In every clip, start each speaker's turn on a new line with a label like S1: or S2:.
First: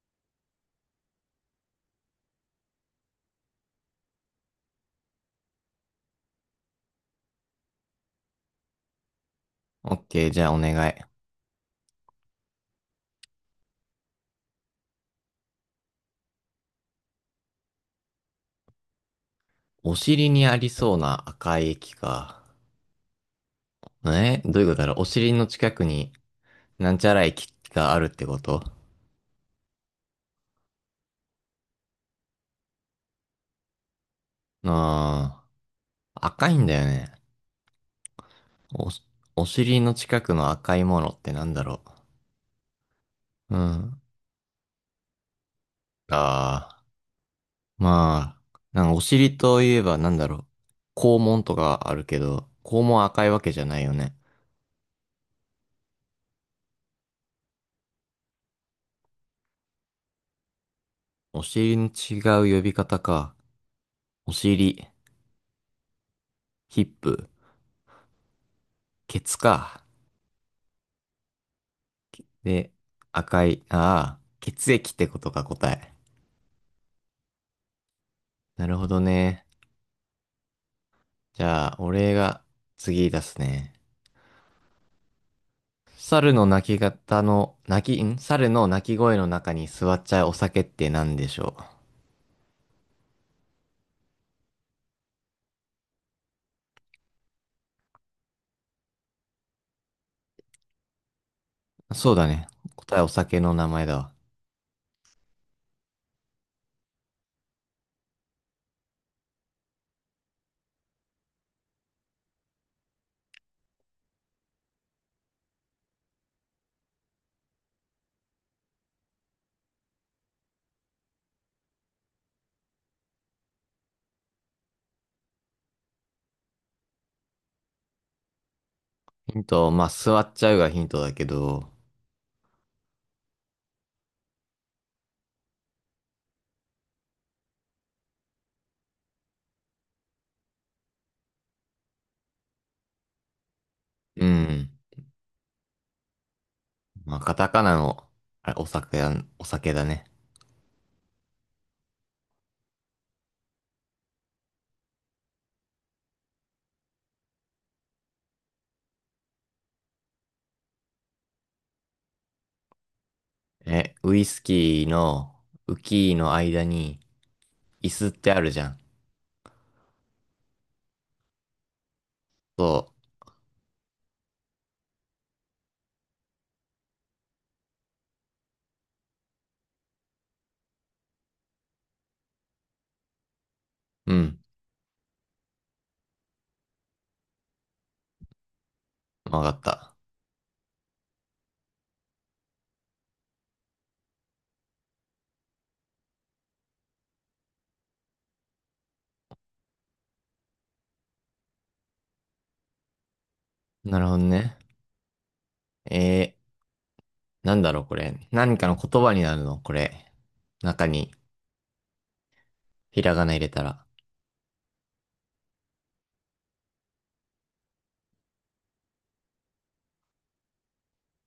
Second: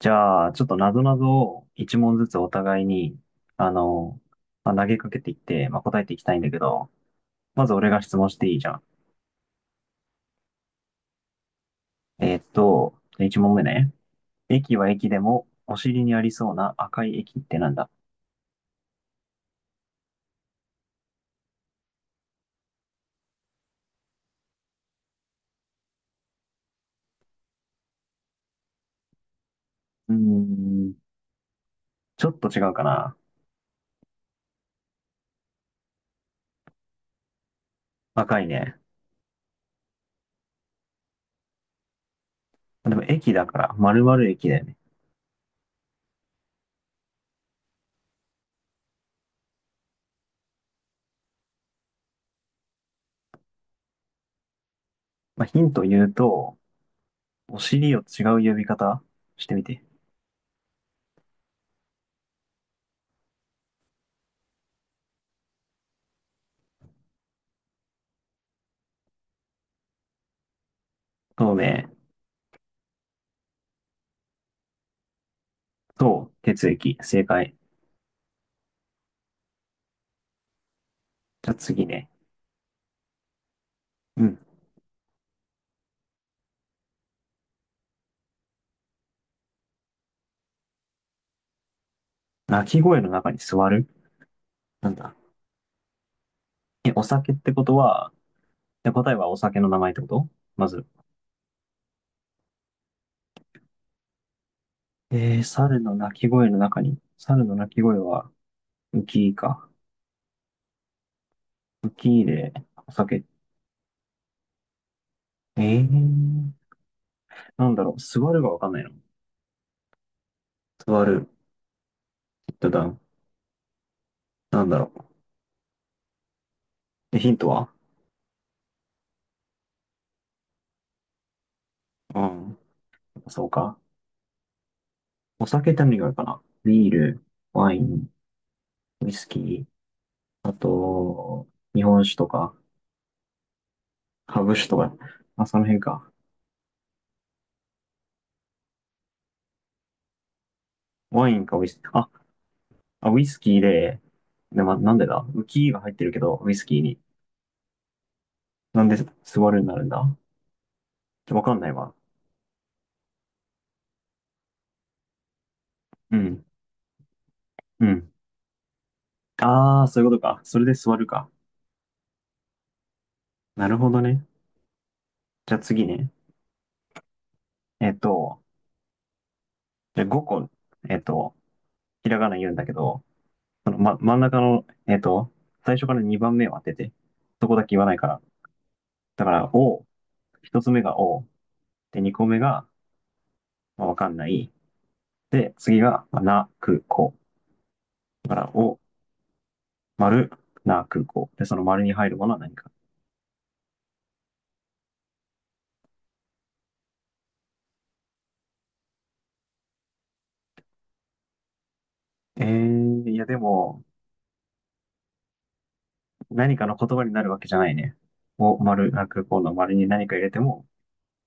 S1: じゃあ、ちょっとなぞなぞを一問ずつお互いに、あの、投げかけていって、答えていきたいんだけど、まず俺が質問していいじゃん。
S2: オッケー、じゃあお願い。
S1: じゃあ一問目ね。駅は駅でも、お尻にありそうな赤い駅ってなんだ？
S2: お尻にありそうな赤い液か。どういうことだろう？お尻の近くに、なんちゃら液があるってこと？
S1: うーん、ちょっと違うかな。
S2: ああ、赤いんだよね。
S1: 赤いね。
S2: お、お尻の近くの赤いものってなんだろ
S1: でも駅だか
S2: う？う
S1: ら、丸
S2: ん。
S1: 々駅だよね。
S2: ああ、まあ、なんかお尻といえばなんだろう？肛門とかあるけど、肛門は赤いわけじゃないよね。
S1: まあ、ヒント言うと、お尻を違う呼び方してみて。
S2: お尻の違う呼び方か。お尻、ヒップ、ケツか。
S1: 透明、
S2: で、赤い、ああ、血液ってことか、答え。
S1: そう、血液、正解。
S2: なるほどね。じ
S1: じゃあ
S2: ゃあ、
S1: 次ね。
S2: 俺が次出すね。
S1: うん。
S2: 猿の鳴き方の、鳴き、猿の鳴き声の中に座っちゃうお酒って何でしょ
S1: 鳴き声の中に座る、なんだ？え、お酒ってことは、で、答えはお酒の名前ってこと？まず。
S2: う？そうだね。答えお酒の名前だわ。
S1: えー、猿の鳴き声の中に、猿の鳴き声は、ウキーか。ウキーで、お酒。えー、なんだろう、座るがわかんないの。座る、ヒットダウン。なんだろえ、ヒントは？
S2: ヒント、まあ、座っちゃうがヒントだけど、
S1: うん。そうか。お酒って何があるかな。ビール、ワイン、ウイスキー、あと、日本酒とか、
S2: う
S1: ハブ酒
S2: ん。
S1: とか、あ、その辺か。
S2: まあ、カタカナの、あれ、お酒や、お酒だね。
S1: ワインかウイスキー。あ、ウイスキーで、で、ま、なんでだ、ウキーが入ってるけど、ウイスキーに。なんで座るになるんだ？ちょ、わかんないわ。
S2: え、ウイスキーの、ウキ
S1: う
S2: ーの
S1: ん。
S2: 間に、
S1: う
S2: 椅子っ
S1: ん。
S2: てあるじゃん。
S1: ああ、そういうことか。それで座るか。
S2: そ
S1: なるほどね。じゃあ次ね。えっと、じゃあ5個、えっと、ひらがな言うんだけど、その、ま、
S2: う。う
S1: 真ん中
S2: ん。
S1: の、最初から2番目を当てて。そこだけ言わないから。だか
S2: わか
S1: ら、
S2: っ
S1: お、
S2: た。
S1: 1つ目がお、で、2個目が、まあ、わかんない。で、次が、まあ、な、く、こ。だから、お、丸、な、空港。で、その丸に入るものは何か。
S2: なるほどね。えー、なんだろう、これ。何かの言葉になるの、これ？中に、
S1: え
S2: ひ
S1: ー、
S2: ら
S1: い
S2: が
S1: や
S2: な
S1: で
S2: 入れたら。
S1: も、何かの言葉になるわけじゃないね。を、丸、な、空港の丸に何か入れても、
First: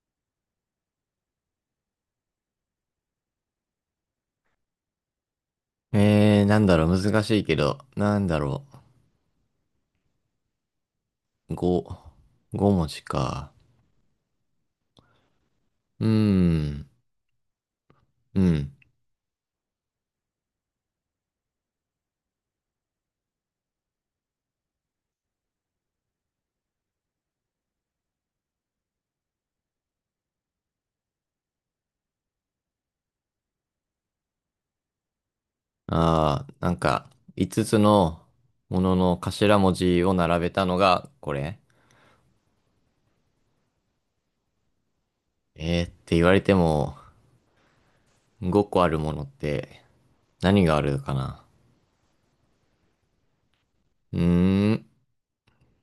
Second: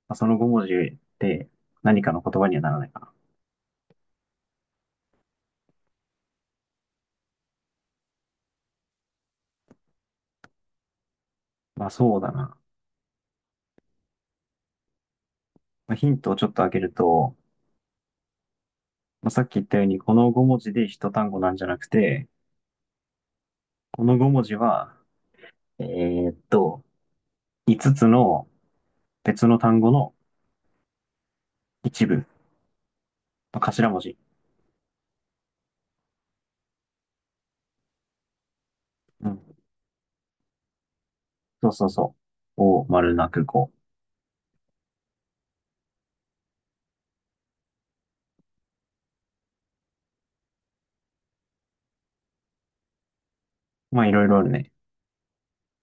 S1: まあその5文字で何かの言葉にはならないかな。
S2: えー、なんだろう、難しいけど、なんだろう。
S1: まあ
S2: ご、
S1: そうだな。
S2: ご文字か。
S1: まあ、
S2: うー
S1: ヒントをちょっと開け
S2: ん、
S1: ると、
S2: うん。
S1: まあ、さっき言ったように、この5文字で一単語なんじゃなくて、この5文字は、えーっと、5つつの別の単語の一部、まあ頭文字。
S2: あー、なんか、五つつのものの
S1: うん。
S2: 頭文字を並べたのが、これ？
S1: そうそうそを、丸、な、空港。
S2: えーって言われても、五個あるものって、何があるかな。
S1: まあい
S2: うー
S1: ろいろあるね。
S2: ん、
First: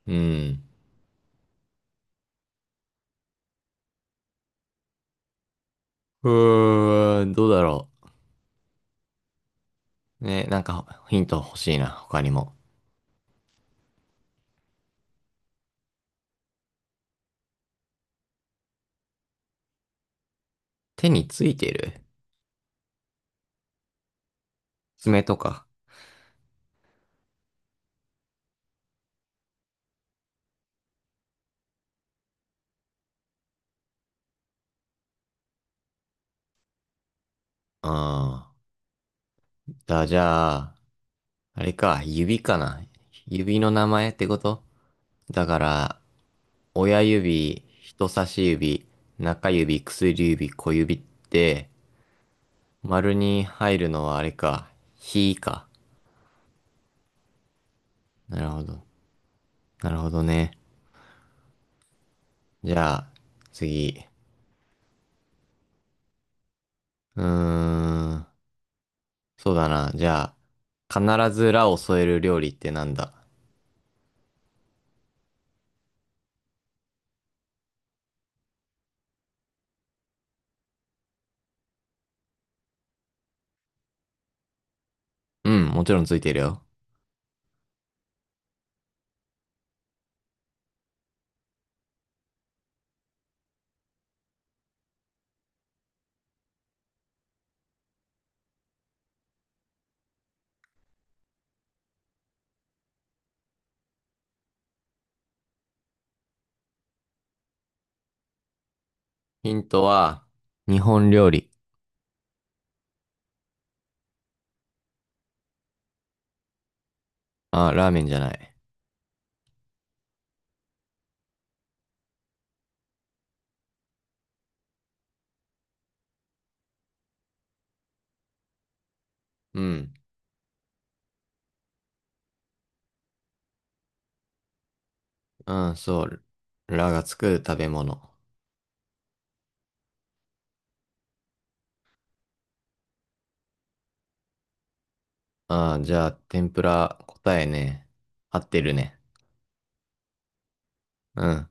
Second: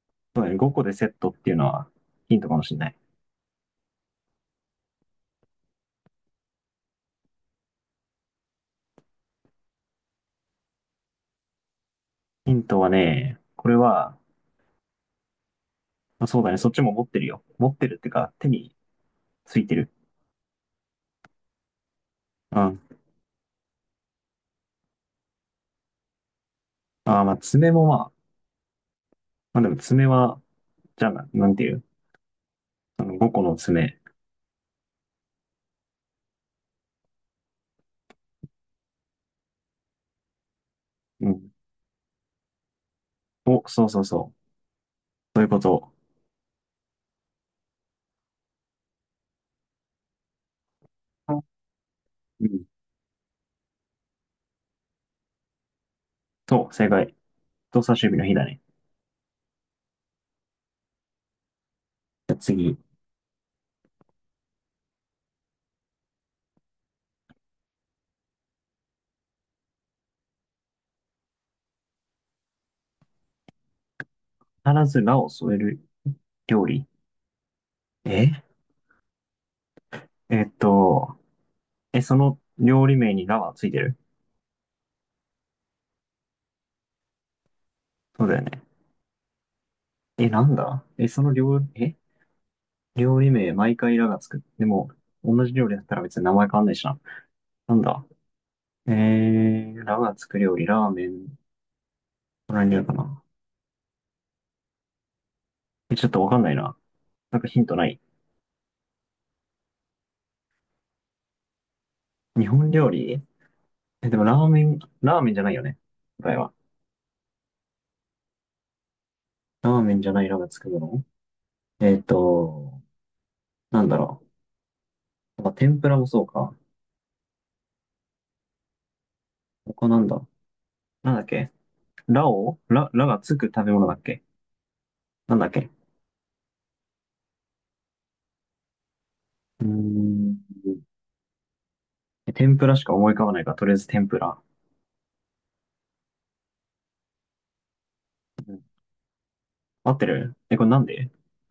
S2: う
S1: そうだね、
S2: ん。
S1: 5個でセットっていうのはヒントかもしれない。
S2: うーん、どうだろう。ね、なんかヒント欲しいな、他に
S1: ヒ
S2: も。
S1: ントはね、これは、まあそうだね、そっちも持ってるよ。持ってるっていうか、手についてる。
S2: 手についてる
S1: うん。
S2: 爪とか。
S1: あー、まあ、爪もまあ、まあでも爪は、じゃあ、な、なんていう、あの5個の爪。
S2: ああ。だ、じゃあ、
S1: うん。
S2: あれか、指かな。指
S1: お、
S2: の名前ってこと
S1: そうい
S2: だ
S1: うこ
S2: か
S1: と。
S2: ら、親指、人差し指、中指、薬指、小指って、
S1: うん。
S2: 丸に入るのはあれか、ひか。
S1: そう、正解。人差し指の日
S2: な
S1: だ
S2: る
S1: ね。
S2: ほど。なるほどね。
S1: じゃあ
S2: じ
S1: 次。
S2: ゃあ、次。うーん。そうだな。じゃあ、必ずらを添える料理ってなんだ？
S1: 必ずラを添える料理。え、えっと、え、その料理名にラはついてる？
S2: うん、もちろんついてるよ。
S1: そうだよね。え、なんだ、え、その料理、え、料理名毎回ラがつく。でも、同じ料理だったら別に名前変わんないしな。なんだ。えー、ラがつく料理、ラーメン、これにあるかな。え、ちょっとわかんないな。なんかヒントない？
S2: ヒントは、日本料理。
S1: 日本料理、え、でもラーメン、ラーメンじゃないよね。答えは。
S2: あ、ラーメンじゃない。
S1: ラーメンじゃないラがつくもの、なんだろう。まあ、天ぷらもそうか。
S2: う
S1: 他
S2: ん。
S1: なんだ。なんだっけ、ラを、ラ、ラがつく食べ物だっけ、なんだっ
S2: う
S1: け。
S2: ん、そう。ラがつく食べ物。
S1: うーん。え、天ぷらしか思い浮かばないから、とりあえず天ぷら。
S2: あ、じゃあ、天ぷら答えね。合ってるね。
S1: 合ってる、え、これなんで？
S2: うん。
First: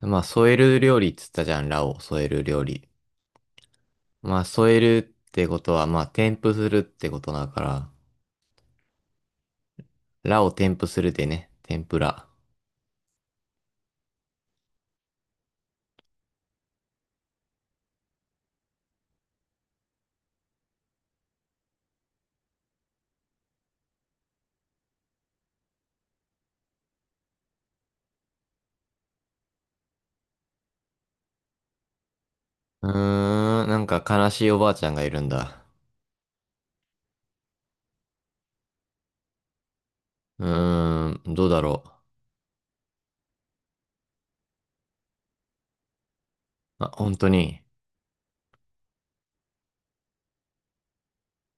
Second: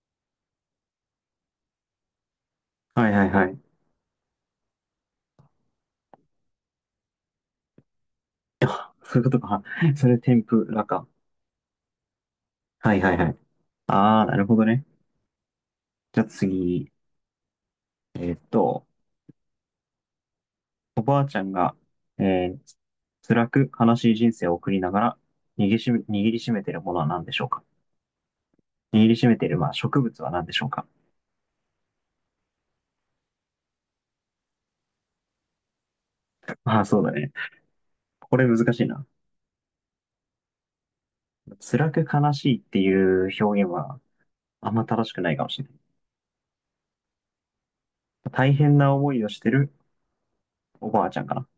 S2: まあ、添える料理っつったじゃん、ラを添える料理。
S1: はいはいはい。
S2: まあ、添えるってことは、まあ、添付するってことだから、
S1: あ、そういうことか。それ天
S2: ラを
S1: ぷ
S2: 添
S1: ら
S2: 付す
S1: か。
S2: るでね、天ぷら。
S1: はいはいはい。ああ、なるほどね。じゃあ次、えーっと、おばあちゃんが、えー、辛く悲しい人生を送りながら握りしめているものは何でしょうか。握りしめている、まあ、植物は何でしょうか。
S2: うーん、なんか悲しいおばあちゃんがいるんだ。
S1: ああー、そうだね。これ難しいな。
S2: うーん、どうだろ
S1: 辛
S2: う。
S1: く悲しいっていう表現はあんま正しくないかもしれない。
S2: あ、本当に？
S1: 大変な思いをしてるおばあちゃんかな。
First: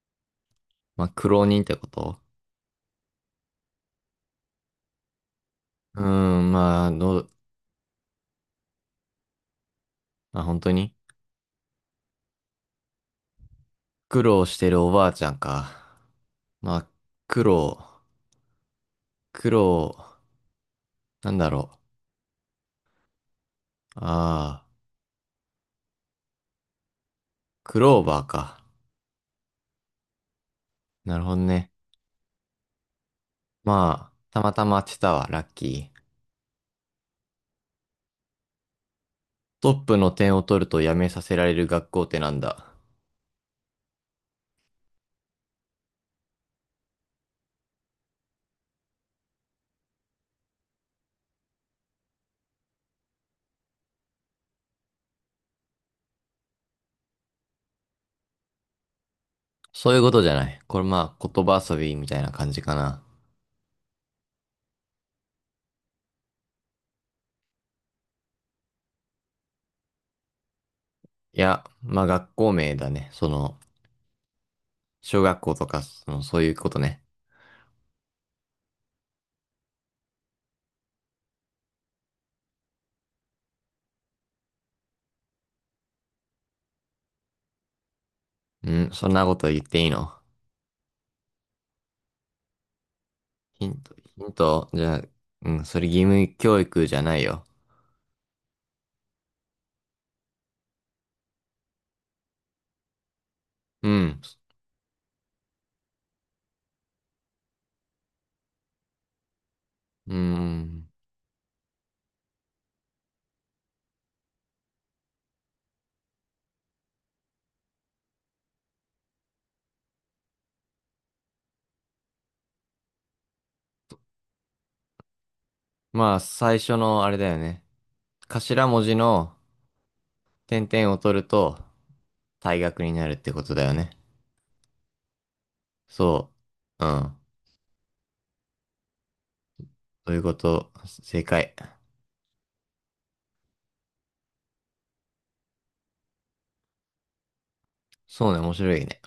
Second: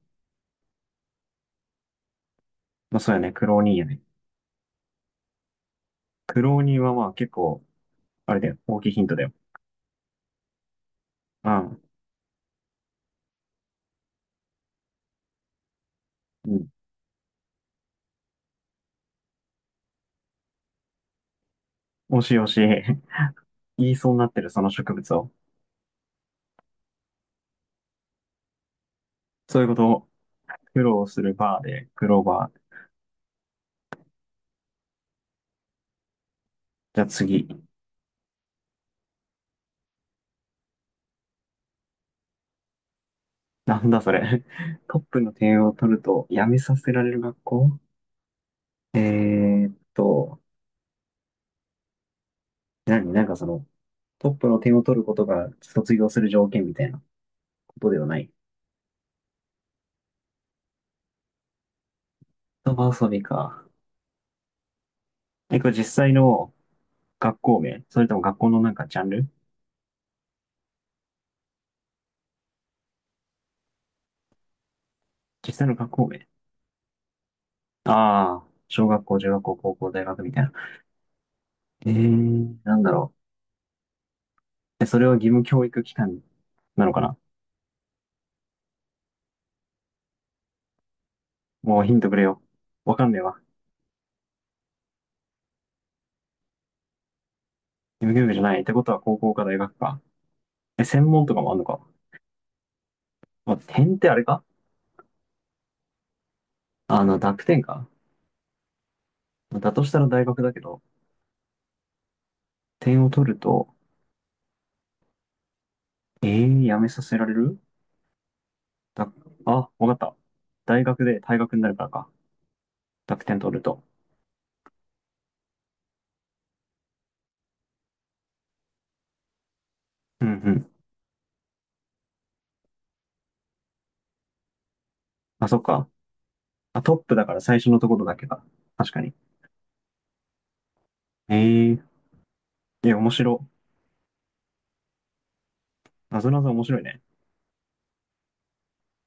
S2: まあ、苦労人ってこと？
S1: まあ、そうやね。苦労人やね。
S2: うー
S1: 苦
S2: ん、
S1: 労人
S2: まあ、
S1: はまあ
S2: どう、
S1: 結構、あれだよ。大きいヒントだよ。
S2: まあ本当に
S1: うん。
S2: 苦労してるおばあちゃんか。
S1: うん、
S2: まあ、苦労、苦労、なんだろ
S1: 惜しい惜しい。言い
S2: う。
S1: そうになってる、そ
S2: ああ、
S1: の植物を。
S2: クローバーか。
S1: そういうことを苦労
S2: な
S1: す
S2: るほ
S1: る
S2: ど
S1: バー
S2: ね。
S1: で、クローバー。
S2: まあ、たまたま当てたわ、ラッキー。
S1: じゃあ次。
S2: トップの点を取ると辞めさせられる学校ってなんだ。
S1: なんだそれ。トップの点を取ると、辞めさせられる学校。えーっと、何、なんかその、トップの点を取ることが卒業する条件みたいなことではない？
S2: そういうことじゃない。これまあ、言葉遊びみたいな感じか
S1: 言葉
S2: な。
S1: 遊びか。え、これ実際の学校名それとも学校のなんかジャンル？
S2: いや、まあ学校名だね。その、小学
S1: 実
S2: 校
S1: 際
S2: と
S1: の
S2: か、
S1: 学校
S2: その、
S1: 名。
S2: そういうことね。
S1: ああー、小学校、中学校、高校、大学みたいな。えー、なんだろう。え、それは義務教育機関なのかな？
S2: うん、そんなこと言っていいの？
S1: もうヒントくれよ。わかんねえわ。
S2: ヒント、ヒント、じゃあ、うん、それ義務教育じゃないよ。
S1: 義務教育じゃない。ってことは高校か大学か。え、専門とかもあんのか。まあ、
S2: う
S1: 点ってあ
S2: ん。
S1: れか、あの、濁点か。だとしたら
S2: う
S1: 大学だけど、
S2: ん。
S1: 点を取ると、えー、やめさせられる、だ、あ、わかった。大学で退学になるからか。濁点取ると。
S2: まあ、最初のあれだよね。頭文字の
S1: うんう
S2: 点
S1: ん。
S2: 々を取ると、退学になるってことだよね。
S1: あ、そっか。
S2: そ
S1: あ、
S2: う。う
S1: トップ
S2: ん。
S1: だから最初のところだけか。確かに。
S2: そういうこと、正解。
S1: えー、いや、面白。なぞなぞ面白いね。
S2: そうね、面白いね。